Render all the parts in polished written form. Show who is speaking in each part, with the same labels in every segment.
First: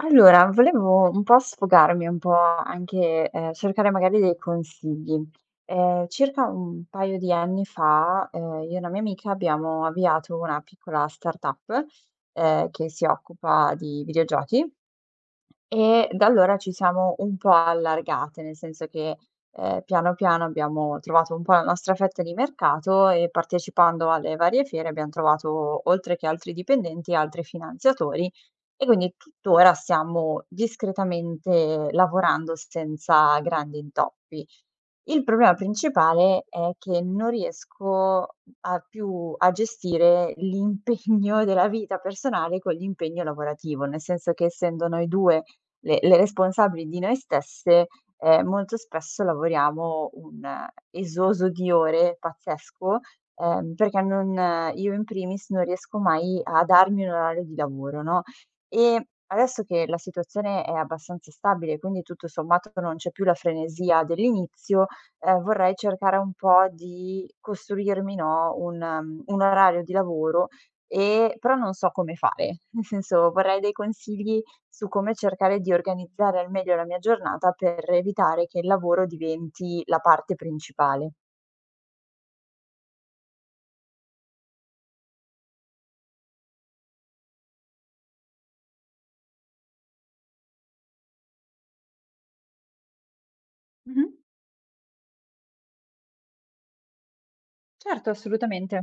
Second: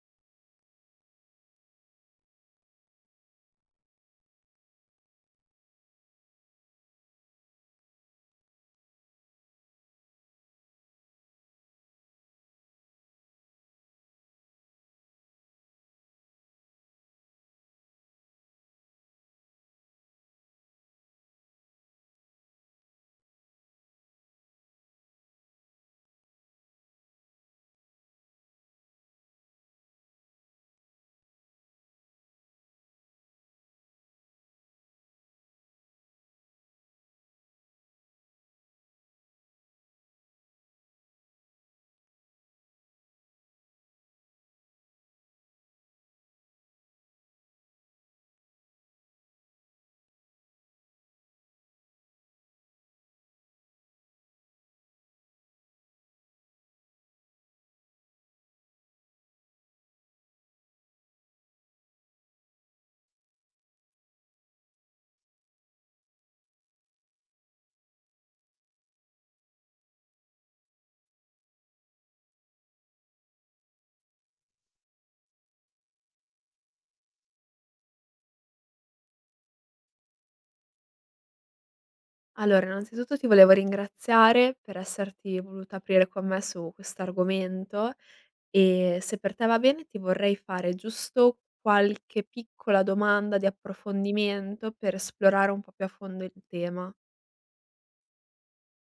Speaker 1: Allora, volevo un po' sfogarmi, un po' anche, cercare magari dei consigli. Circa un paio di anni fa, io e una mia amica abbiamo avviato una piccola startup, che si occupa di videogiochi e da allora ci siamo un po' allargate, nel senso che, piano piano abbiamo trovato un po' la nostra fetta di mercato e partecipando alle varie fiere abbiam trovato, oltre che altri dipendenti, altri finanziatori e quindi tuttora stiamo discretamente lavorando senza grandi intoppi. Il problema principale è che non riesco a più a gestire l'impegno della vita personale con l'impegno lavorativo, nel senso che essendo noi 2 le responsabili di noi stesse, molto spesso lavoriamo un esoso di ore pazzesco, perché non io in primis non riesco mai a darmi un orario di lavoro, no, e adesso che la situazione è abbastanza stabile, quindi tutto sommato non c'è più la frenesia dell'inizio, vorrei cercare un po' di costruirmi, no, un orario di lavoro, però non so come fare. Nel senso, vorrei dei consigli su come cercare di organizzare al meglio la mia giornata per evitare che il lavoro diventi la parte principale.
Speaker 2: Allora, innanzitutto ti volevo ringraziare per esserti voluta aprire con me su questo argomento e se per te va bene ti vorrei fare giusto qualche piccola domanda di
Speaker 1: Mh-mh.
Speaker 2: approfondimento per esplorare un po' più a fondo il tema.
Speaker 1: Certo, assolutamente.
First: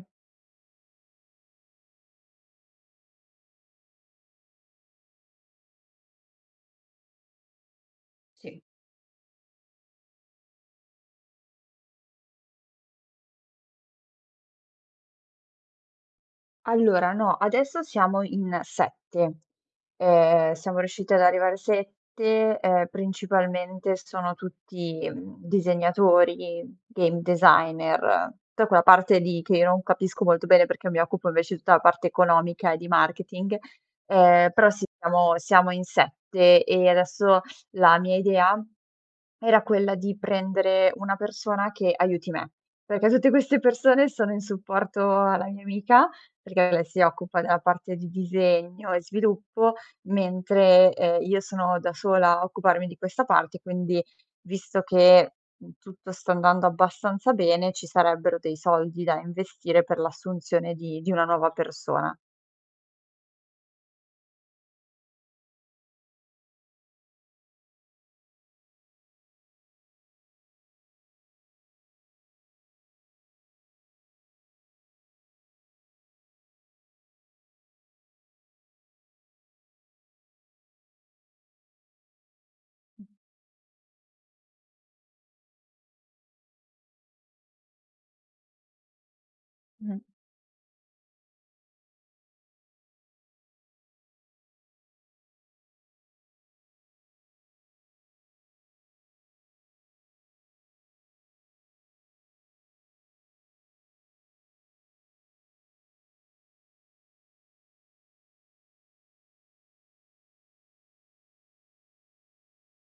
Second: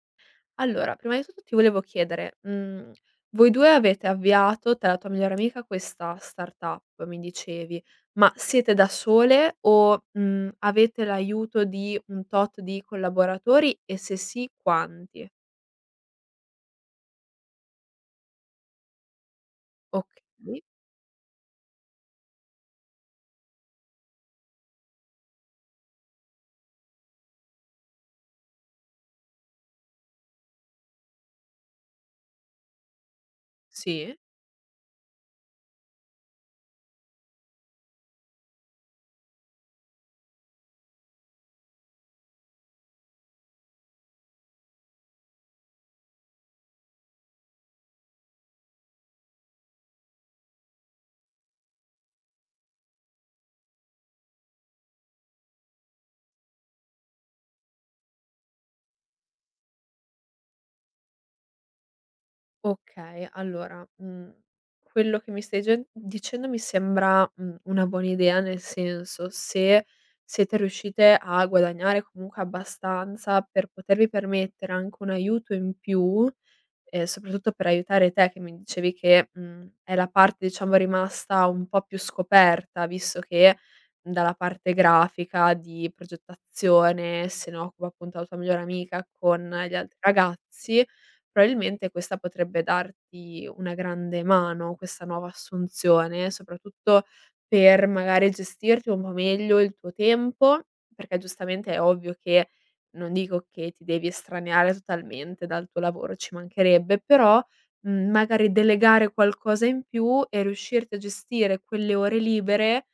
Speaker 2: Allora, prima di tutto ti volevo chiedere, voi 2 avete avviato, te e la tua migliore amica, questa startup mi dicevi, ma
Speaker 1: Sì.
Speaker 2: siete da sole o, avete l'aiuto di un tot di collaboratori e se sì quanti?
Speaker 1: Allora, no, adesso siamo in 7.
Speaker 2: Okay,
Speaker 1: Siamo riusciti ad arrivare 7, principalmente sono tutti, disegnatori, game designer, tutta quella parte lì che io non capisco molto bene perché mi occupo invece di tutta la parte economica e di marketing,
Speaker 2: sì.
Speaker 1: però sì, siamo in 7 e adesso la mia idea era quella di prendere una persona che aiuti me, perché tutte queste persone sono in supporto alla mia amica, perché lei si occupa della parte di disegno e sviluppo. Mentre, io sono da sola a occuparmi di questa parte, quindi visto che, tutto sta andando abbastanza bene, ci sarebbero dei soldi da investire per l'assunzione di una nuova persona.
Speaker 2: Okay, allora, quello che mi stai gen dicendo mi sembra, una buona idea, nel senso, se siete riuscite a guadagnare comunque abbastanza per potervi permettere anche un aiuto in più e soprattutto per aiutare te che mi dicevi che, è la parte diciamo rimasta un po' più scoperta, visto che dalla parte grafica, di progettazione, se ne occupa appunto la tua migliore amica con gli altri
Speaker 1: Mh,
Speaker 2: ragazzi, probabilmente questa potrebbe darti una grande mano, questa nuova assunzione, soprattutto per magari gestirti un po' meglio il tuo tempo, perché giustamente è ovvio che non dico che ti devi estraniare totalmente dal tuo lavoro, ci mancherebbe, però, magari delegare qualcosa in più e riuscirti a gestire quelle ore libere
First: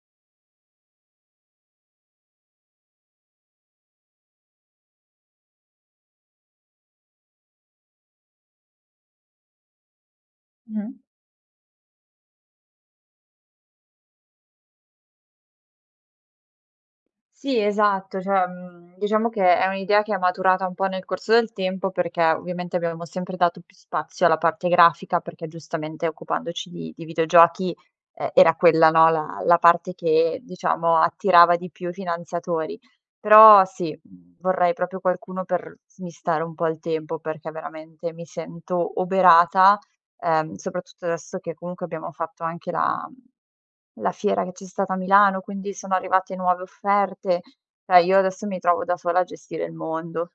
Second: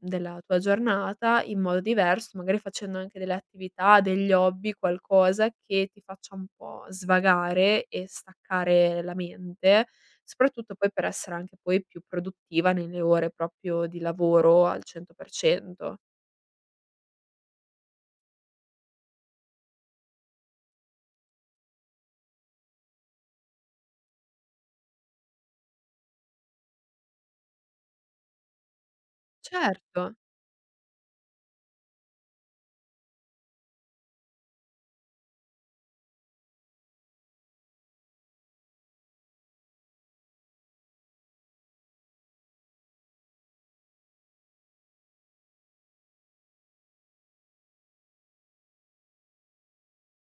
Speaker 2: della tua giornata in modo diverso, magari facendo anche delle attività, degli hobby, qualcosa che ti faccia un po' svagare e staccare la mente, soprattutto poi
Speaker 1: mh.
Speaker 2: per essere anche poi più produttiva nelle ore proprio di lavoro al 100%.
Speaker 1: Sì, esatto, cioè, diciamo che è un'idea che è maturata un po' nel corso del tempo, perché ovviamente abbiamo sempre dato più spazio alla parte grafica, perché giustamente occupandoci di videogiochi, era quella, no, la parte
Speaker 2: Certo.
Speaker 1: che diciamo attirava di più i finanziatori. Però sì, vorrei proprio qualcuno per smistare un po' il tempo, perché veramente mi sento oberata. Soprattutto adesso che comunque abbiamo fatto anche la fiera che c'è stata a Milano, quindi sono arrivate nuove offerte. Cioè io adesso mi trovo da sola a gestire il mondo.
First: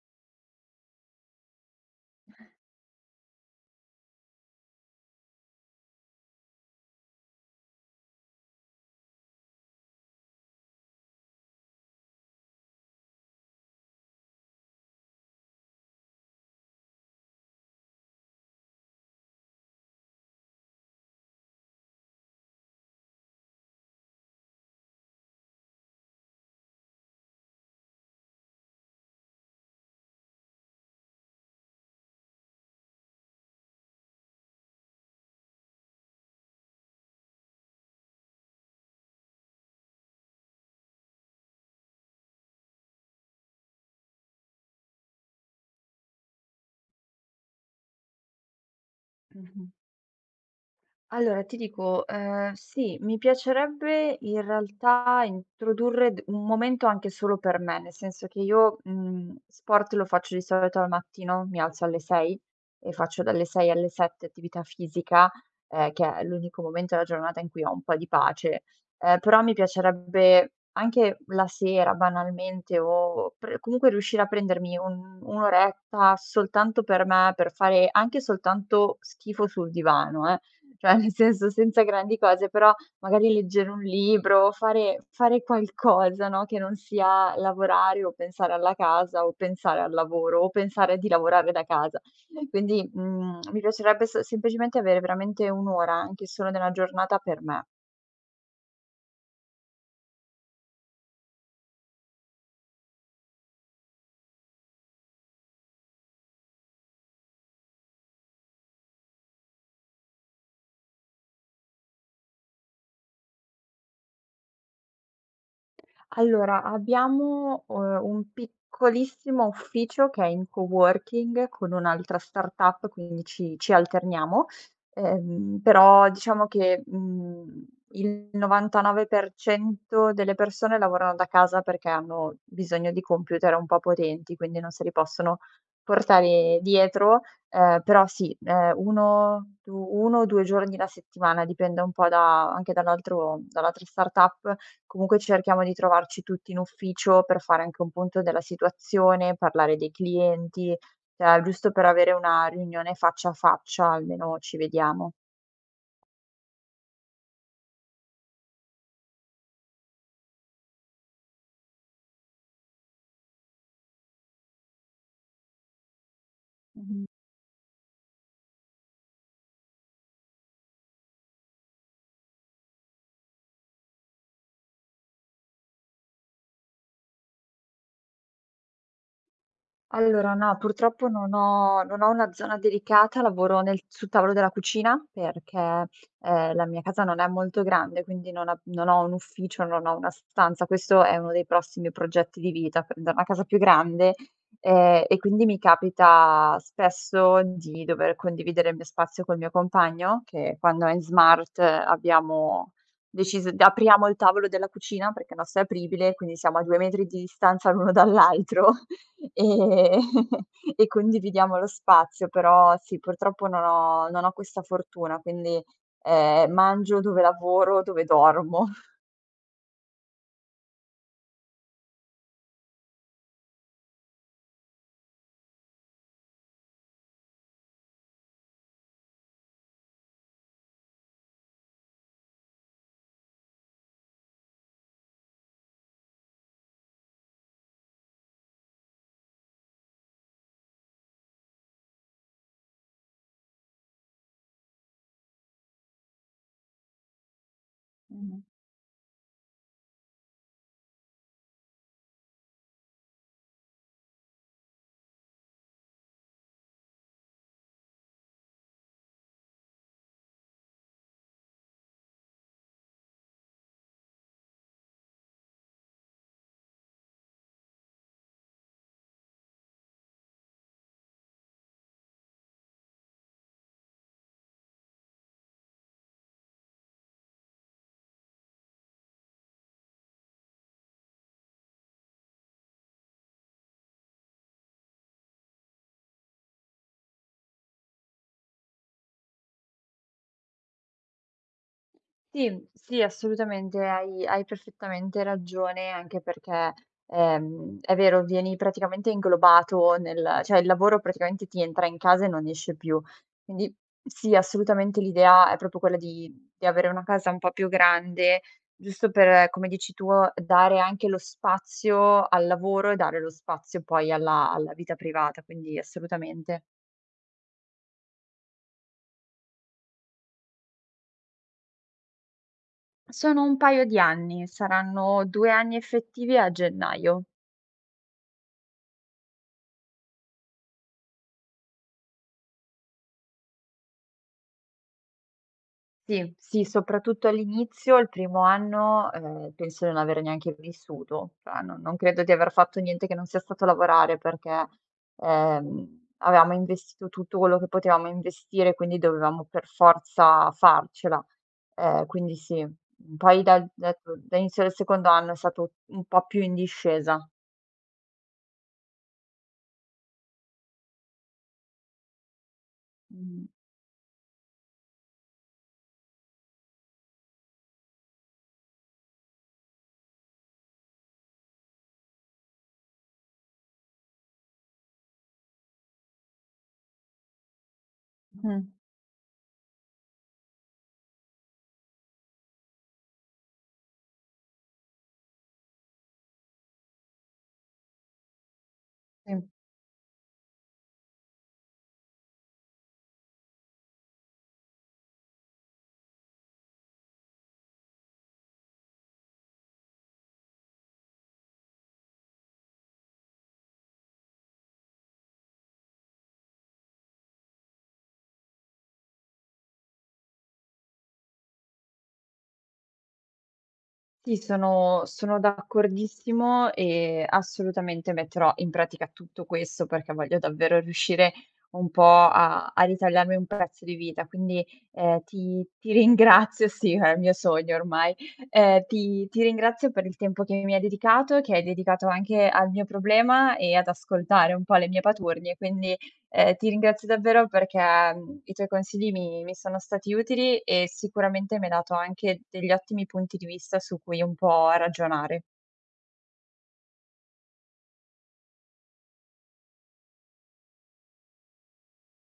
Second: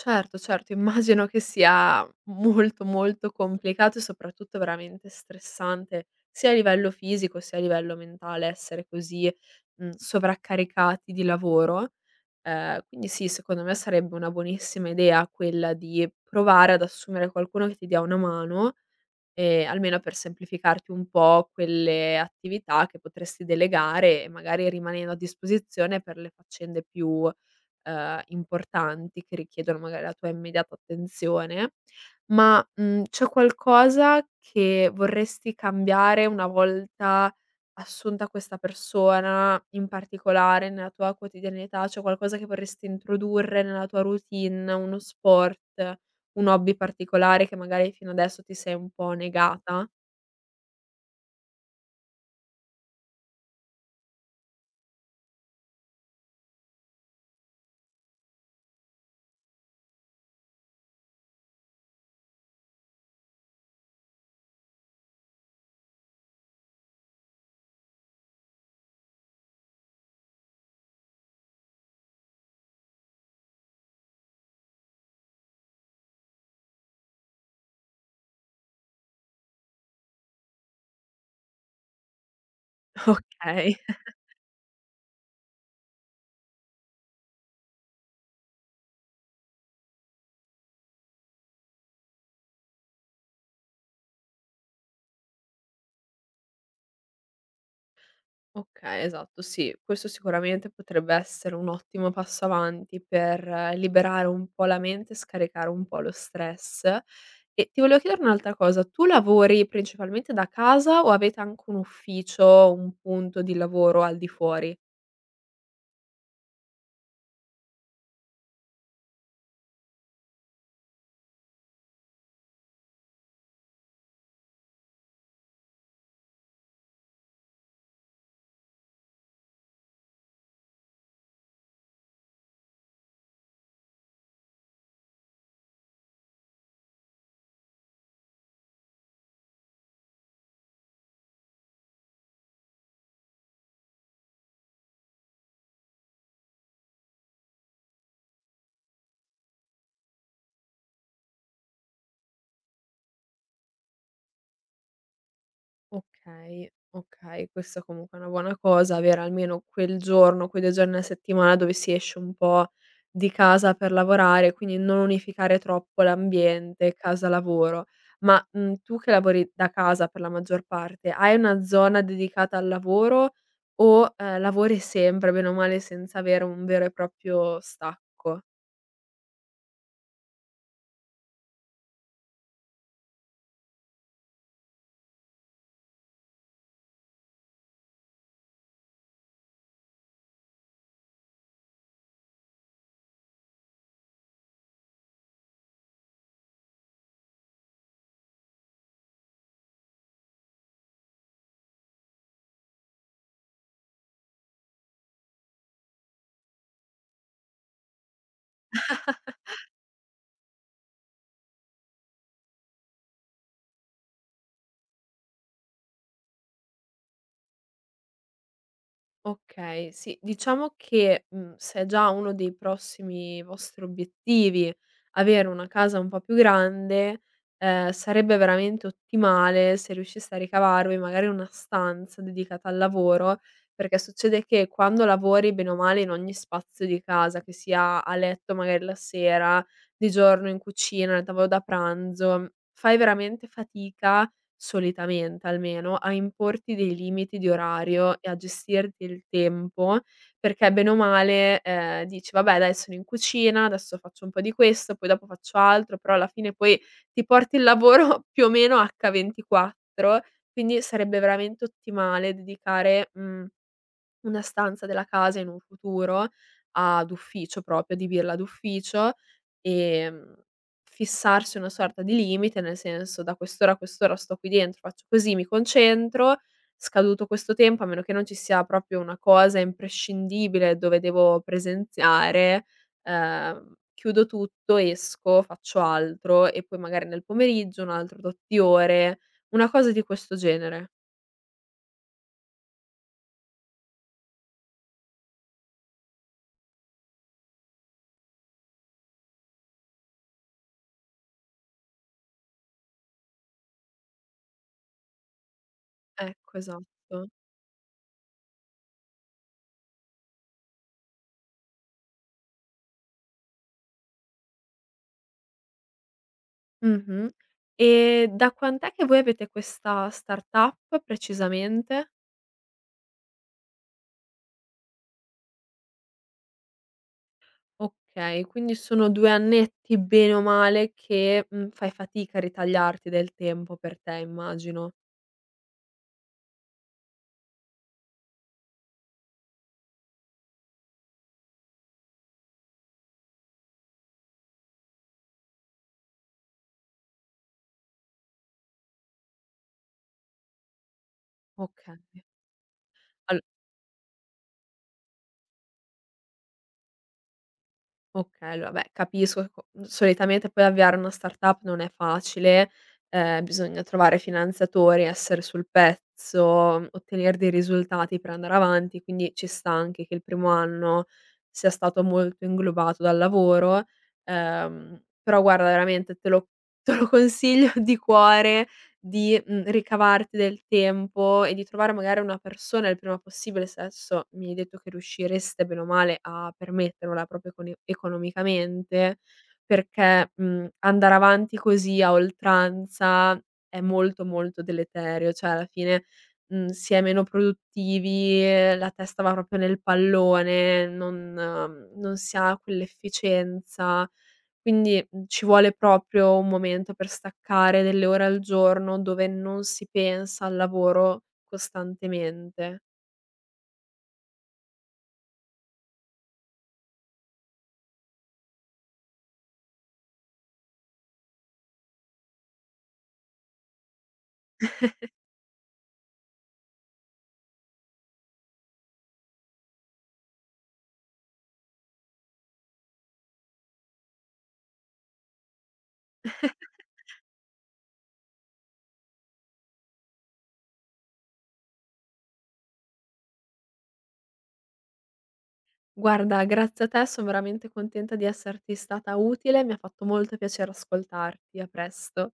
Speaker 2: Certo, certo, immagino che sia molto, molto complicato e soprattutto veramente stressante, sia a livello fisico sia a livello mentale essere così, sovraccaricati di lavoro. Quindi sì, secondo me sarebbe una buonissima idea quella di provare ad assumere qualcuno che ti dia una mano, almeno per semplificarti un po' quelle attività che potresti delegare e magari rimanendo a disposizione per le faccende più importanti che richiedono magari la tua immediata attenzione, ma, c'è qualcosa che vorresti cambiare una volta assunta questa persona in particolare nella tua quotidianità? C'è qualcosa che vorresti introdurre nella tua routine, uno sport, un hobby particolare che magari fino adesso ti sei un po'
Speaker 1: Mh-mh.
Speaker 2: negata?
Speaker 1: Allora ti dico, sì, mi piacerebbe in realtà introdurre d un momento anche solo per me, nel senso che io, sport lo faccio di solito al mattino, mi alzo alle 6 e faccio dalle 6 alle 7 attività fisica, che è l'unico momento della giornata in cui ho un po' di pace. Però mi piacerebbe anche la sera banalmente o pre comunque riuscire a prendermi un'oretta soltanto per me, per fare anche soltanto schifo sul divano, eh. Cioè, nel senso senza grandi cose, però magari leggere
Speaker 2: Okay.
Speaker 1: un libro, fare qualcosa, no, che non sia lavorare o pensare alla casa o pensare al lavoro o pensare di lavorare da casa. Quindi, mi piacerebbe s semplicemente avere veramente 1 ora anche solo nella giornata per me.
Speaker 2: Okay, esatto, sì. Questo sicuramente potrebbe essere un ottimo passo avanti per liberare un po' la mente, scaricare un po' lo stress. E ti volevo chiedere un'altra cosa: tu lavori principalmente da casa o avete anche un ufficio, un punto di lavoro al di fuori?
Speaker 1: Allora, abbiamo, un piccolissimo ufficio che è in coworking con un'altra startup, quindi ci alterniamo, però diciamo che, il 99% delle persone lavorano da casa perché hanno bisogno di computer un po' potenti, quindi non se li possono portare dietro, però sì, 1, du 1 o 2 giorni la settimana, dipende un po' da anche dall'altra startup. Comunque cerchiamo di trovarci tutti in ufficio per fare anche un punto della situazione, parlare dei clienti, cioè giusto per avere una riunione faccia a faccia, almeno ci vediamo.
Speaker 2: Okay, okay, questa comunque è una buona cosa, avere almeno quel giorno, quei 2 giorni alla settimana dove si esce un po' di casa per lavorare, quindi non unificare troppo l'ambiente casa-lavoro. Ma, tu che lavori da casa per la maggior parte, hai una zona dedicata al lavoro o, lavori sempre bene o male senza avere un vero e proprio stacco?
Speaker 1: Allora no, purtroppo non ho una zona dedicata, lavoro nel sul tavolo della cucina perché, la mia casa non è molto grande, quindi non ho un ufficio, non ho una stanza. Questo è uno dei prossimi progetti di vita, prendere una casa più grande, e quindi mi capita spesso di dover condividere il mio spazio col mio compagno, che quando è in smart abbiamo deciso d apriamo il tavolo della cucina perché il nostro è apribile, quindi siamo a 2 metri di distanza l'uno dall'altro. E e condividiamo lo spazio, però sì, purtroppo non ho questa fortuna, quindi, mangio dove lavoro, dove dormo.
Speaker 2: Okay, sì, diciamo che, se è già uno dei prossimi vostri obiettivi avere una casa un po' più grande, sarebbe veramente ottimale se riusciste a ricavarvi magari una stanza dedicata al lavoro, perché succede che quando lavori bene o male in ogni spazio di casa, che sia a letto magari la sera, di giorno in cucina, nel tavolo da pranzo, fai veramente fatica solitamente almeno, a importi dei limiti di orario e a gestirti il tempo, perché bene o male, dici: "Vabbè dai sono in cucina, adesso faccio un po' di questo, poi dopo faccio altro", però alla fine poi ti porti il lavoro più o meno H24, quindi sarebbe veramente ottimale dedicare, mhmm una stanza della casa in un futuro ad ufficio proprio, adibirla ad ufficio, ehm, fissarsi una sorta di limite, nel senso: da quest'ora a quest'ora sto qui dentro, faccio così, mi concentro, scaduto questo tempo, a meno che non ci sia proprio una cosa imprescindibile dove devo presenziare, chiudo tutto, esco, faccio altro e poi magari nel pomeriggio un altro tot di ore, una cosa di questo genere.
Speaker 1: Sì, sì, assolutamente, hai perfettamente ragione, anche perché, è vero, vieni praticamente inglobato nel, cioè, il lavoro praticamente ti entra in casa e non esce più. Quindi sì, assolutamente l'idea è proprio quella di
Speaker 2: Ecco,
Speaker 1: di avere una
Speaker 2: esatto.
Speaker 1: casa un po' più grande, giusto per, come dici tu, dare anche lo spazio al lavoro e dare lo spazio poi alla vita privata, quindi assolutamente.
Speaker 2: Mh-mh. E da quant'è che voi avete questa startup precisamente?
Speaker 1: Sono un paio di anni, saranno 2 anni effettivi a gennaio.
Speaker 2: Okay, quindi sono 2 annetti bene o male che, fai fatica a ritagliarti del tempo per te immagino.
Speaker 1: Sì, sì, soprattutto all'inizio, il primo anno, penso di non aver neanche vissuto, cioè non credo di aver fatto niente che non sia stato lavorare perché, avevamo investito tutto quello che potevamo investire, quindi dovevamo per forza farcela.
Speaker 2: Okay.
Speaker 1: Quindi sì.
Speaker 2: Allo
Speaker 1: Poi dall'inizio del secondo anno è stato un po' più in discesa.
Speaker 2: Okay, allora beh, capisco che co solitamente poi avviare una startup non è facile,
Speaker 1: Mh.
Speaker 2: bisogna trovare finanziatori, essere sul pezzo, ottenere dei risultati per andare avanti, quindi ci sta anche che il primo anno sia stato molto inglobato dal lavoro. Però guarda veramente te lo te lo consiglio di
Speaker 1: Mh,
Speaker 2: cuore, di, ricavarti del tempo e di trovare magari una persona il prima possibile, se adesso mi hai detto che riuscireste bene o male a permettervela proprio econi economicamente,
Speaker 1: sì.
Speaker 2: perché, andare avanti così a oltranza è molto, molto deleterio, cioè alla fine, si è meno produttivi, la testa va proprio nel pallone, non non si ha quell'efficienza quindi, ci vuole proprio un momento per staccare delle ore al giorno dove non si pensa al lavoro costantemente.
Speaker 1: Sì, sono d'accordissimo e assolutamente metterò in pratica tutto questo, perché voglio davvero riuscire un po' a ritagliarmi un pezzo di vita. Quindi, ti ringrazio sì, è il mio sogno ormai. Ti ringrazio per il tempo che mi hai dedicato, che hai dedicato anche al mio problema e ad ascoltare un po' le mie paturnie. Quindi, ti ringrazio davvero perché, i tuoi consigli mi sono stati utili e sicuramente mi hai dato anche degli ottimi punti di vista su cui un po' ragionare.
Speaker 2: Guarda, grazie a te son veramente contenta di esserti stata utile, mi ha fatto molto piacere ascoltarti. A presto.